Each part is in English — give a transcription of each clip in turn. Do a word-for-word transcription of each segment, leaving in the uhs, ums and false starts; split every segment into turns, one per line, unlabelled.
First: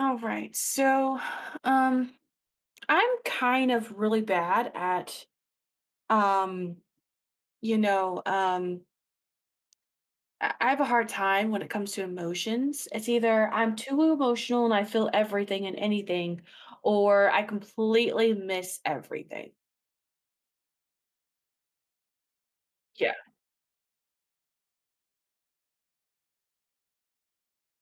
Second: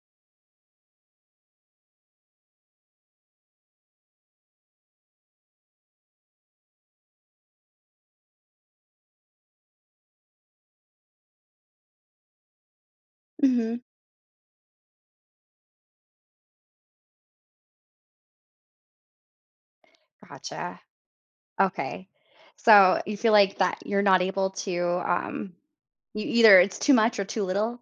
All right. So, um, I'm kind of really bad at, um, you know, um, I I have a hard time when it comes to emotions. It's either I'm
Hmm.
too emotional and I feel everything and anything, or I completely miss everything.
Gotcha. Okay. So
Yeah.
you feel like that you're not able to um you either it's too much or too little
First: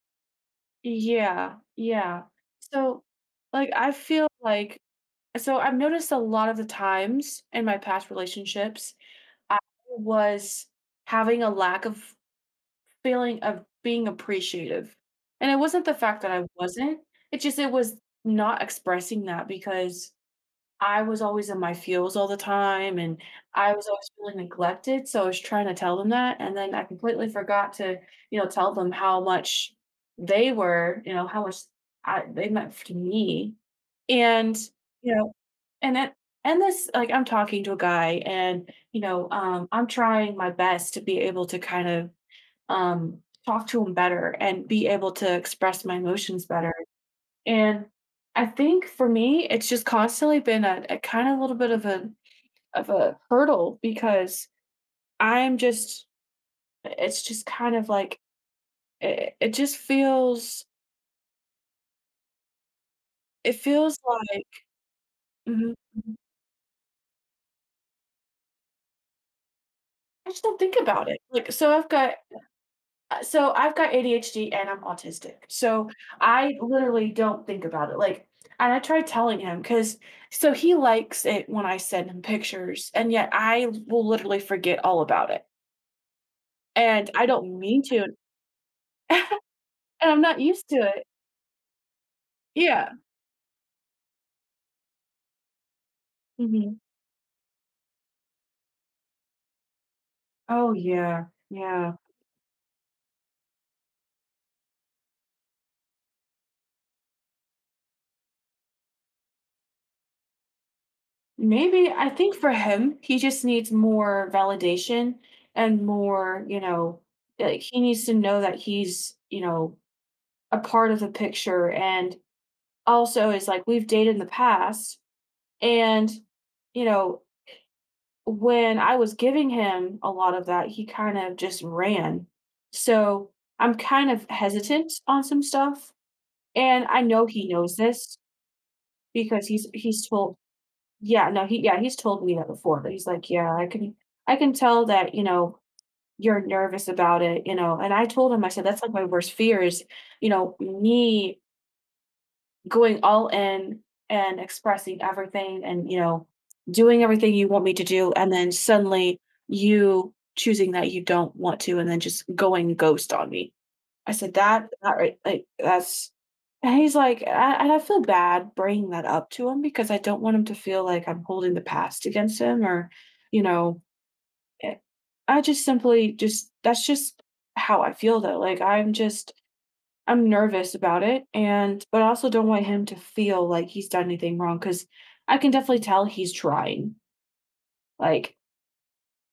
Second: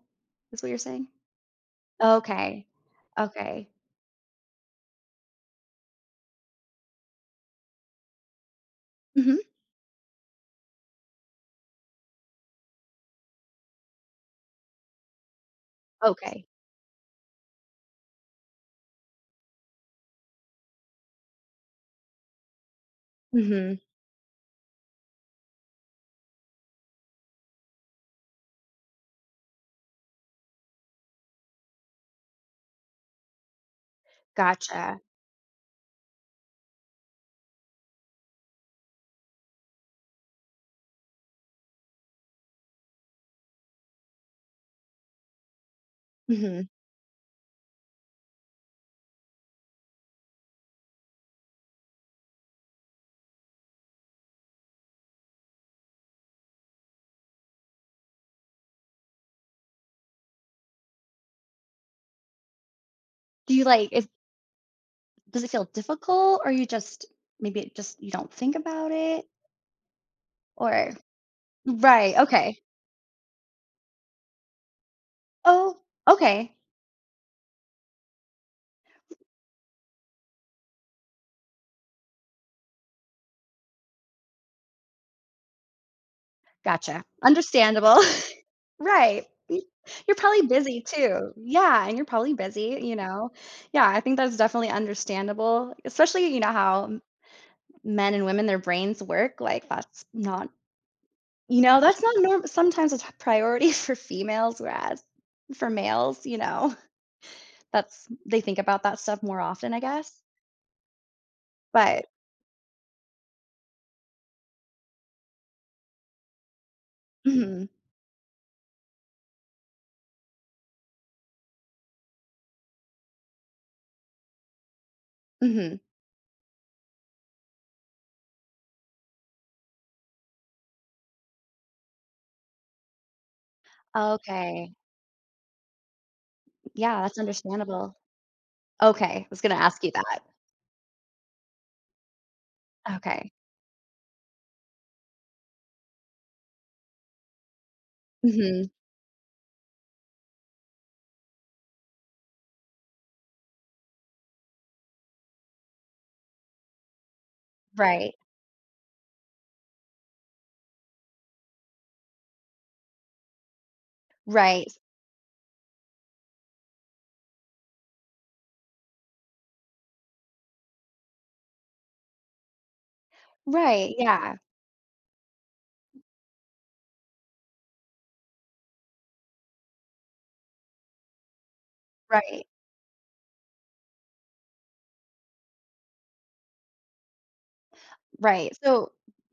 is what you're saying?
Yeah, yeah.
Okay.
So,
Okay.
like, I feel like, so I've noticed a lot of the times in my past relationships,
Hmm.
I was having a lack of feeling of being appreciative. And it wasn't the fact that I
Okay.
wasn't, it just it was not expressing that because I was always in my feels all the time and I
Mhm.
was always feeling neglected. So I was trying to tell them that. And then I completely forgot to, you know, tell them how much they were, you know, how much I, they meant to me. And,
Gotcha.
you know, and that, and this, like, I'm talking to a guy and, you know, um, I'm trying my best to be able to kind of um, talk to him better and be able to express my emotions
Mhm.
better. And I think for me, it's just constantly been a, a kind of little bit of a of a hurdle because I'm just it's just kind of like it, it just feels
Do
it
you like
feels
if
like
does it feel
mhm, mhm.
difficult or you just maybe it just you don't think about it
I just don't think
or
about it. Like so I've got
right. Okay.
Uh, so I've got A D H D and I'm autistic.
Oh,
So I
okay.
literally don't think about it. Like, and I tried telling him because so he likes it when I send him pictures, and yet I will literally forget all about it.
Gotcha.
And I don't mean
Understandable.
to, and
Right. Y you're
I'm not
probably
used to
busy
it.
too. Yeah, and you're probably busy,
Yeah.
you know? Yeah, I think that's definitely understandable, especially, you know,
Hmm.
how m men and women, their brains work, like, that's not
Oh, yeah.
you know,
Yeah.
that's not norm sometimes it's a t- priority for females, whereas for males, you know, that's they think about that stuff more often, I guess,
Maybe
but
I think for him, he just needs more validation and more, you know, like
mhm,
he needs to know that he's, you know, a part of the picture. And also is like, we've dated in the past,
mhm.
and you know, when I was giving him a lot of that, he kind of just ran. So I'm kind of
Okay.
hesitant on some stuff, and I
Yeah, that's
know he knows
understandable.
this
Okay, I was
because
gonna
he's
ask you
he's
that.
told yeah, no he yeah he's told me that before. But he's like,
Okay.
yeah, i can i can tell that you know you're nervous about it, you know and I told him, I said
Mhm.
that's like my worst fear is, you know me going all in and expressing everything, and you know doing everything you want me to do,
Right.
and then suddenly you choosing that you don't want to, and then just going ghost on me. I said that,
Right.
that right like that's and he's like I, and I feel bad bringing that up to him because I don't want him to feel like I'm holding the past against him or you know
Right, yeah.
eh, I just simply just that's just how I feel though, like I'm just, I'm nervous about it. And but I also
Right,
don't want him to feel like he's done anything wrong because I can definitely tell he's trying. Like,
right. So,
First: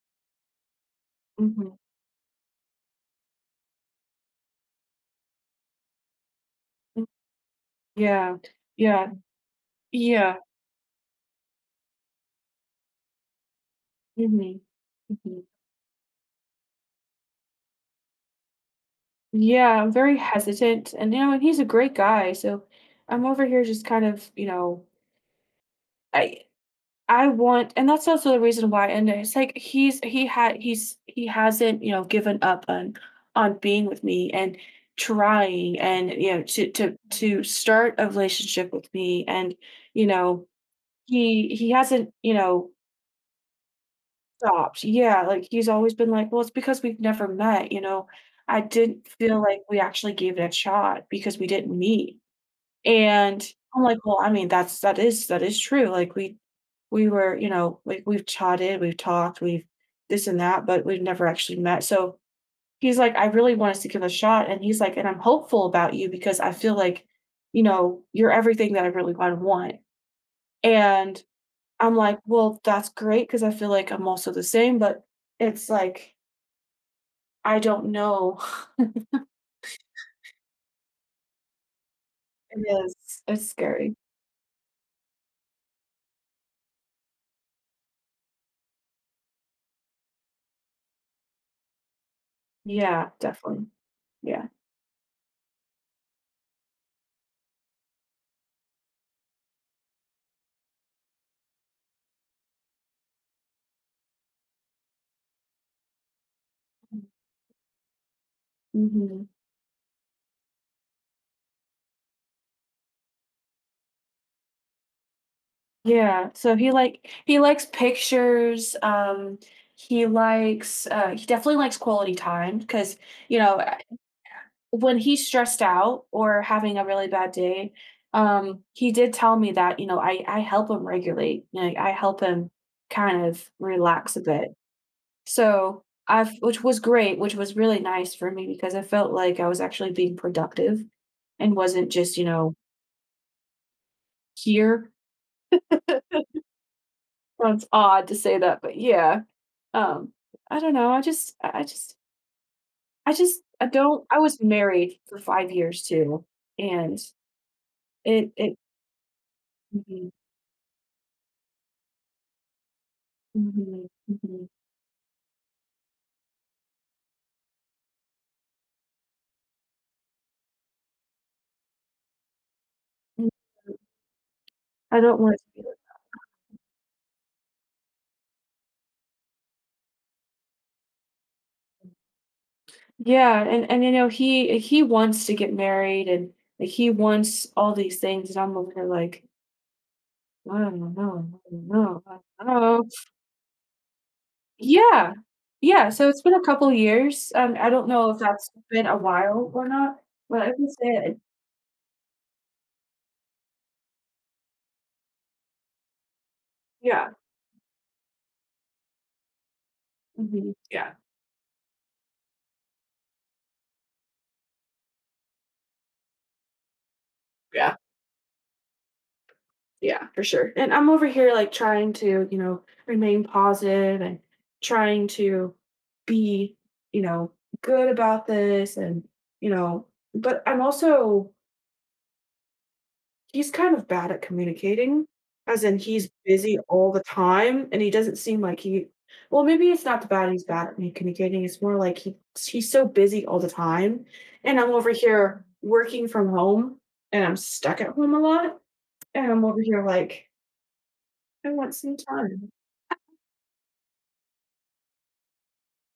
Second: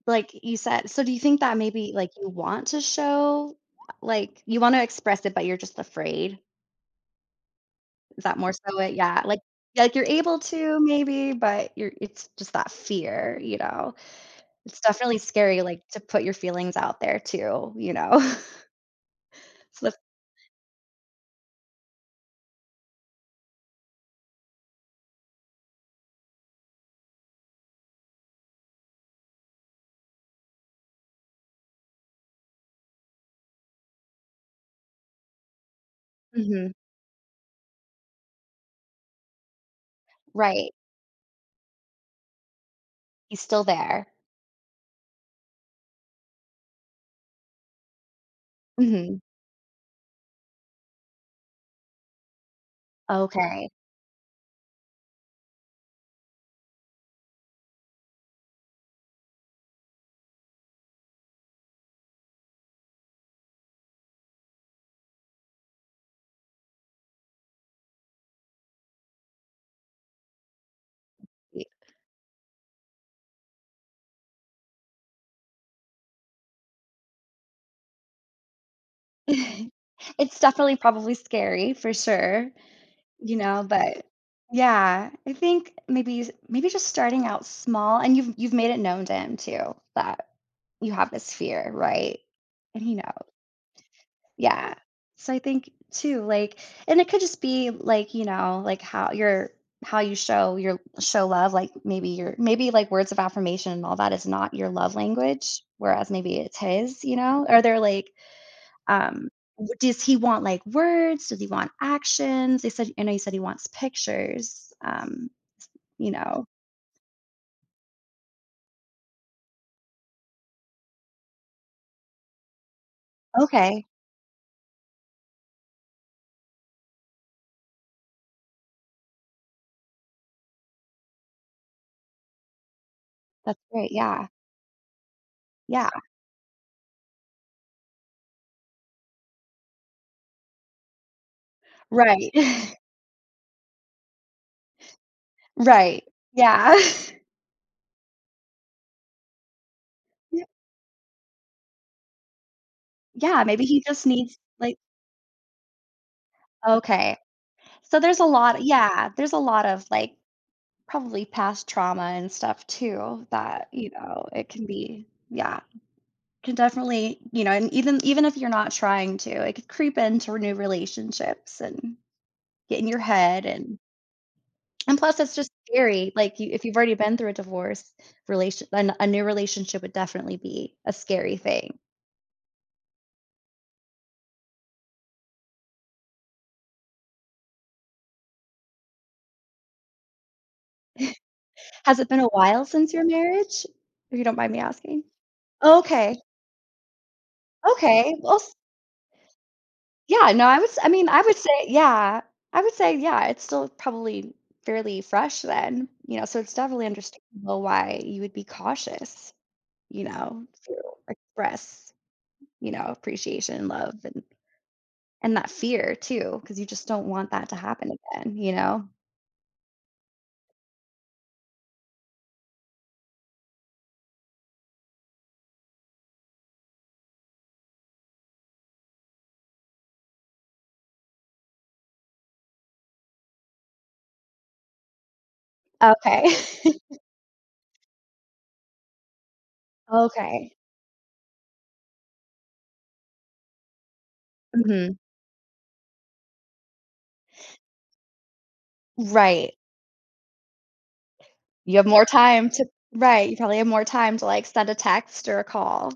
like you said so do you think that
mhm,
maybe, like, you want to show like, you wanna express it, but you're just afraid?
mm
Is that
yeah,
more so it?
yeah,
Yeah, like yeah, like, you're
yeah,
able to maybe, but you're it's just that fear, you know?
mhm,
It's definitely
mhm.
scary, like, to put your feelings out there too, you know?
Yeah,
So
I'm
that's
very hesitant and you know, and he's a great guy, so I'm over here just kind of, you know, I I want. And that's also the reason why, and it's like he's he had he's he hasn't, you know, given up on on being with me and trying, and you know, to
mhm,
to to start a relationship with me. And you know,
right.
he he hasn't, you know,
He's still there.
stopped. Yeah, like he's always been like, well, it's because we've never met, you know, I didn't
Mhm.
feel like we actually gave it a shot because we didn't meet. And
Okay.
I'm like, "Well, I mean, that's that is that is true." Like, we we were, you know, like, we've chatted, we've talked, we've this and that, but we've never actually met. So he's like, "I really want us to give it a shot." And he's like, "And I'm hopeful about you because I feel like, you know, you're everything that I really would want." And I'm like, "Well, that's great because I feel like I'm also the same, but it's like, I don't know."
It's definitely probably scary for sure.
It is.
You
It's
know,
scary.
but yeah, I think maybe maybe just starting out small and you've you've made it known to him too that you have this fear, right? And he
Yeah,
knows.
definitely. Yeah.
Yeah. So I think too like and it could just be like, you know, like how you're how you show your show love like maybe your maybe like words of affirmation and all that is not your love language whereas maybe it's his you know or they're like
Mhm.
um, w does he want, like, words? Does he want actions? They said I know you said he wants pictures, um, you
Yeah,
know.
so he like he likes pictures. Um, he likes uh, he definitely likes quality time because you know uh,
Okay,
when he's stressed out or having a really bad day, um, he did tell me that, you know, I I help him regulate. You know, I help him kind of
that's great,
relax a
yeah.
bit. So
Yeah,
I've which was great, which was really nice for me because I felt like I was actually being productive and wasn't just, you
right.
know, here.
Right, yeah.
Sounds odd to say that, but yeah. Um,
Ye
I don't know, I just I just I just
yeah, maybe
I
he just
don't, I
needs,
was
like
married for five years too, and
okay. So there's a
it it
lot yeah, there's a lot of,
mhm,
like, probably past trauma and stuff too that,
mhm,
you know, it
mhm,
can be yeah, can definitely, you know, and even even if you're not trying to, it could creep into new relationships and get in your
mhm.
head and and
I
plus
don't
it's
want
just
to
scary. Like you, if you've already been through a divorce, relation a, a new relationship would definitely be a scary thing.
yeah, and and, you know, he he wants to get married and like, he wants all these things, and I'm over here like, "I don't know, no, I don't
Has
know,
it been a
I don't
while
know."
since your marriage? If you don't mind me asking.
Yeah. Yeah, so
Okay.
it's been a couple years, um, I don't know
Okay.
if
Well,
that's
s-
been a while or not,
yeah,
but
no,
I
I would
would
s-
say
I mean,
it
I would say yeah. I would say yeah, it's still probably fairly fresh then, you know, so it's definitely
yeah.
understandable why you would be cautious, you know,
Mhm.
to
Yeah,
express, you know, appreciation, love and And that fear too, because you just don't want that to
yeah.
happen again, you know?
Yeah, for sure. And I'm over here like trying to, you know, remain positive and trying to be, you know, good about this, and, you know, but I'm also he's kind of bad at communicating, as in he's
Okay.
busy all the time and he doesn't seem like he well, maybe it's not the bad, he's
Okay.
bad at me communicating. It's more like he he's so busy all the time, and I'm over
Mhm.
here working from home, and I'm stuck at home a lot, and I'm
Right.
over here like, I want
You have
some
more time
time.
to right, you probably have more time to, like, send a text or a call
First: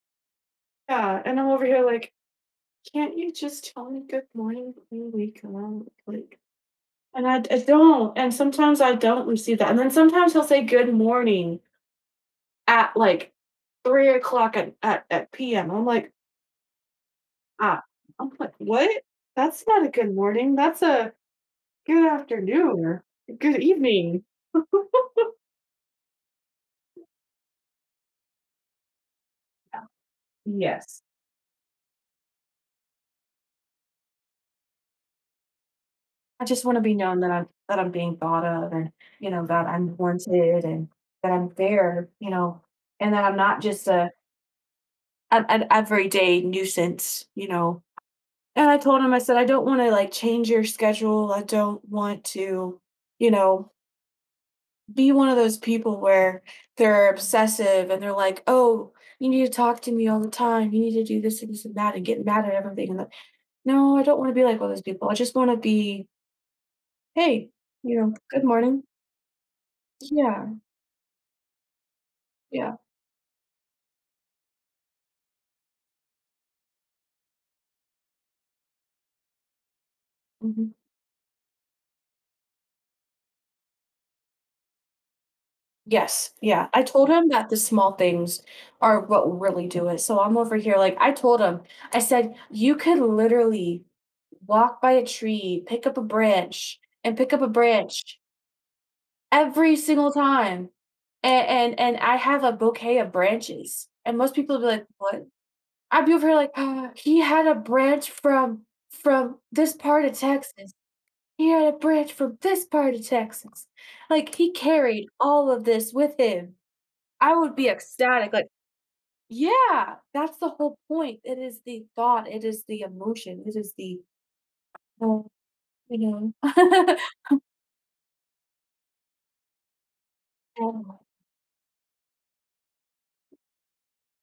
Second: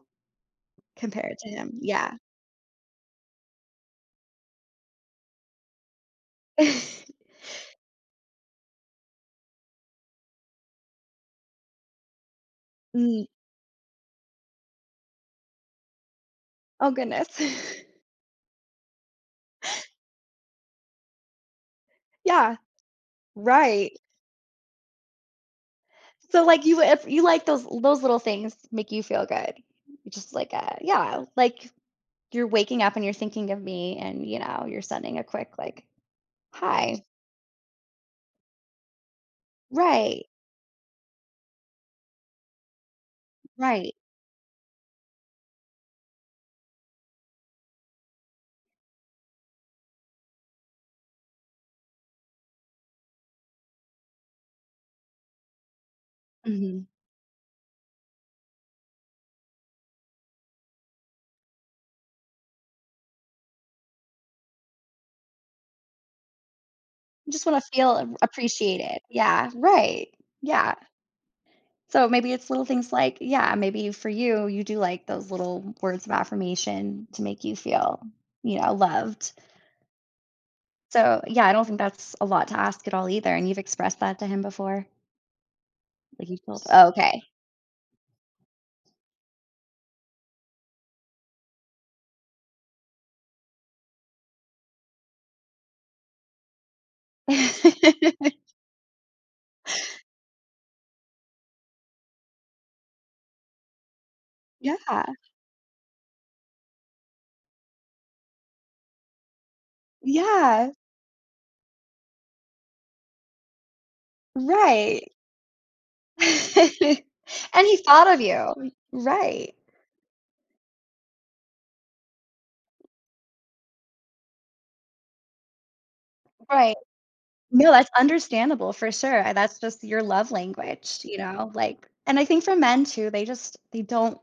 Yeah,
compared
and I'm
to
over
him.
here
Yeah.
like, can't you just tell me good morning when we come out? Like, and I, I don't. And sometimes I don't receive that. And then sometimes he'll say good morning at
Mm.
like three o'clock at, at, at P M. I'm like,
Oh, goodness.
ah, I'm like, what? That's not a good morning. That's a good
Yeah,
afternoon or good
right.
evening.
So, like, you if you like those those little things make you feel good. You just like a
Yes.
yeah, like, you're waking up and you're thinking of me and, you know, you're sending a quick, like,
I just want to be
"Hi."
known that I'm that I'm being thought of, and you know, that I'm
Right,
wanted, and that I'm there, you know, and that I'm not just
right.
a an, an everyday nuisance, you know. And I told him, I said, I don't want to like change your schedule. I don't want to, you know, be one of those people where
Mhm.
they're obsessive and they're like, oh, you need to talk to me all the time. You need to do this and this and that and get mad at everything. And like, no, I don't want to be like all those people. I just want to be,
You just
hey,
wanna
you know,
feel
good morning.
appreciated. Yeah, right.
Yeah.
Yeah. So maybe it's little
Yeah.
things like yeah, maybe for you, you do like those little words of affirmation to make you feel, you know, loved.
Mhm."
So, yeah, I don't think that's a lot to ask at all either, and you've expressed that to him before? Like,
Yes,
you told
yeah, I
oh,
told
okay.
him that the small things are what really do it. So I'm over here like I told him, I said, you could literally walk by a tree, pick up a branch, and pick up a branch every single time. And and and I have a bouquet of branches. And most people would be like,
Yeah.
what? I'd be over here like, "Ah, he had a branch from from this part of
Yeah.
Texas. He had a branch from this part of Texas. Like he carried
Right.
all of this with him. I would
And
be
he thought of
ecstatic, like
you. Right.
yeah, that's the whole point. It is the thought, it is the emotion, it is the oh, you know.
Right. No, that's understandable for sure, and that's just your love language,
Oh,
you know, like and I think for men too, they just they don't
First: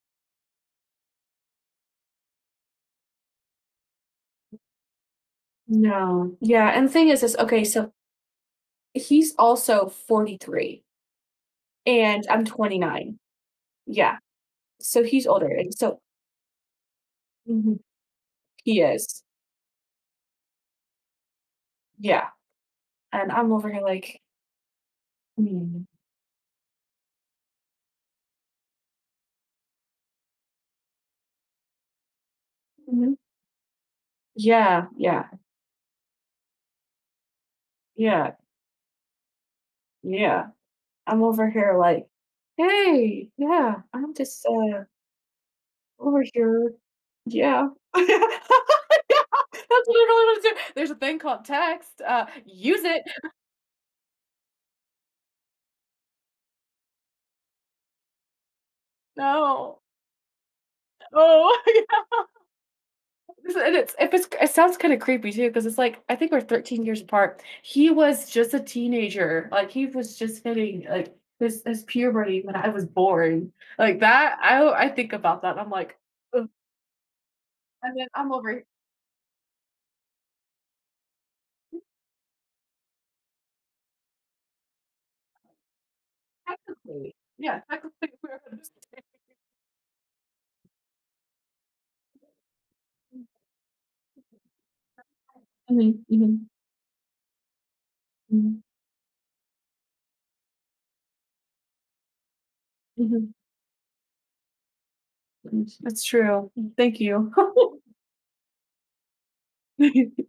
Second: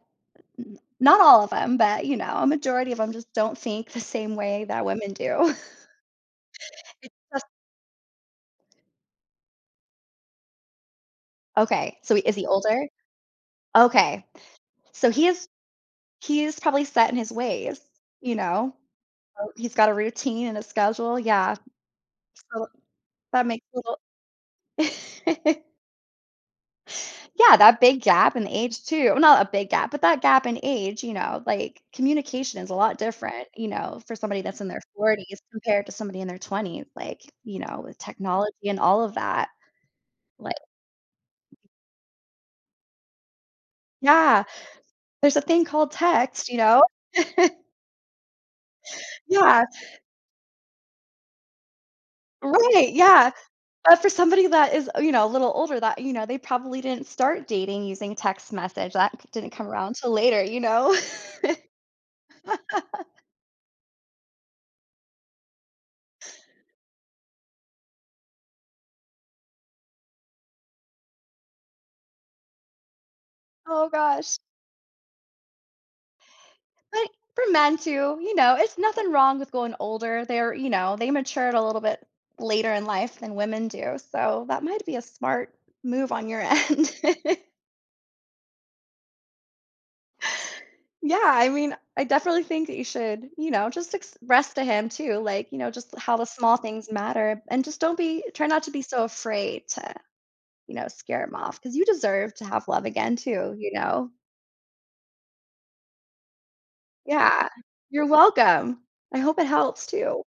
n not all of them, but, you know, a majority of them just don't think the same way that women do.
no. Yeah, and the thing is is
That's-
okay, so he's also forty-three,
okay, so
and
is
I'm
he older?
twenty-nine. Yeah,
Okay,
so
so
he's
he
older,
is
and so
he is probably set in his ways,
mhm.
you know?
He is.
Oh, he's got a routine and a schedule, yeah,
Yeah,
so
and
that
I'm
makes
over
a
here like,
little
"Mm,
yeah, that big gap in age too well, not a big gap, but that gap in age, you know, like, communication is a lot
mhm."
different, you know, for somebody that's in their
Yeah, yeah,
forties compared to somebody in their twenties, like, you know, with
yeah,
technology and all of that,
yeah.
like
I'm over here like, "Hey, yeah, I'm
yeah,
just, uh"
there's a thing called
over
text, you
here,
know?
yeah. Yeah.
Yeah,
That's what I really wanna do. There's a thing called text, uh, use
right,
it.
yeah, but for somebody that is, you know, a little older that, you know, they probably didn't start dating using text message, that didn't come
No.
around till later, you know?
Oh, yeah. This and it's if it's it sounds kinda creepy too, because it's like, I think we're thirteen years apart. He was just a teenager, like, he was just hitting, like, his his puberty when I was born.
Oh
Like, that
gosh.
I I think about that. And I'm like, "Ugh,"
But for men
and then
too,
I'm
you
over
know,
here
it's nothing wrong with going older. They're, you know, they matured a little bit later in life than women do. So that might be a smart move on your end.
technically, yeah, technically we're on the same
Yeah, I mean, I definitely think that you should, you know, just express to him too, like, you know, just
mhm,
how the
mhm,
small things matter and just don't be, try
mhm,
not to be so afraid to, you know, scare him off because you deserve to have love again
mhm.
too, you know?
That's true. Thank you.
Yeah, you're welcome. I hope it helps too.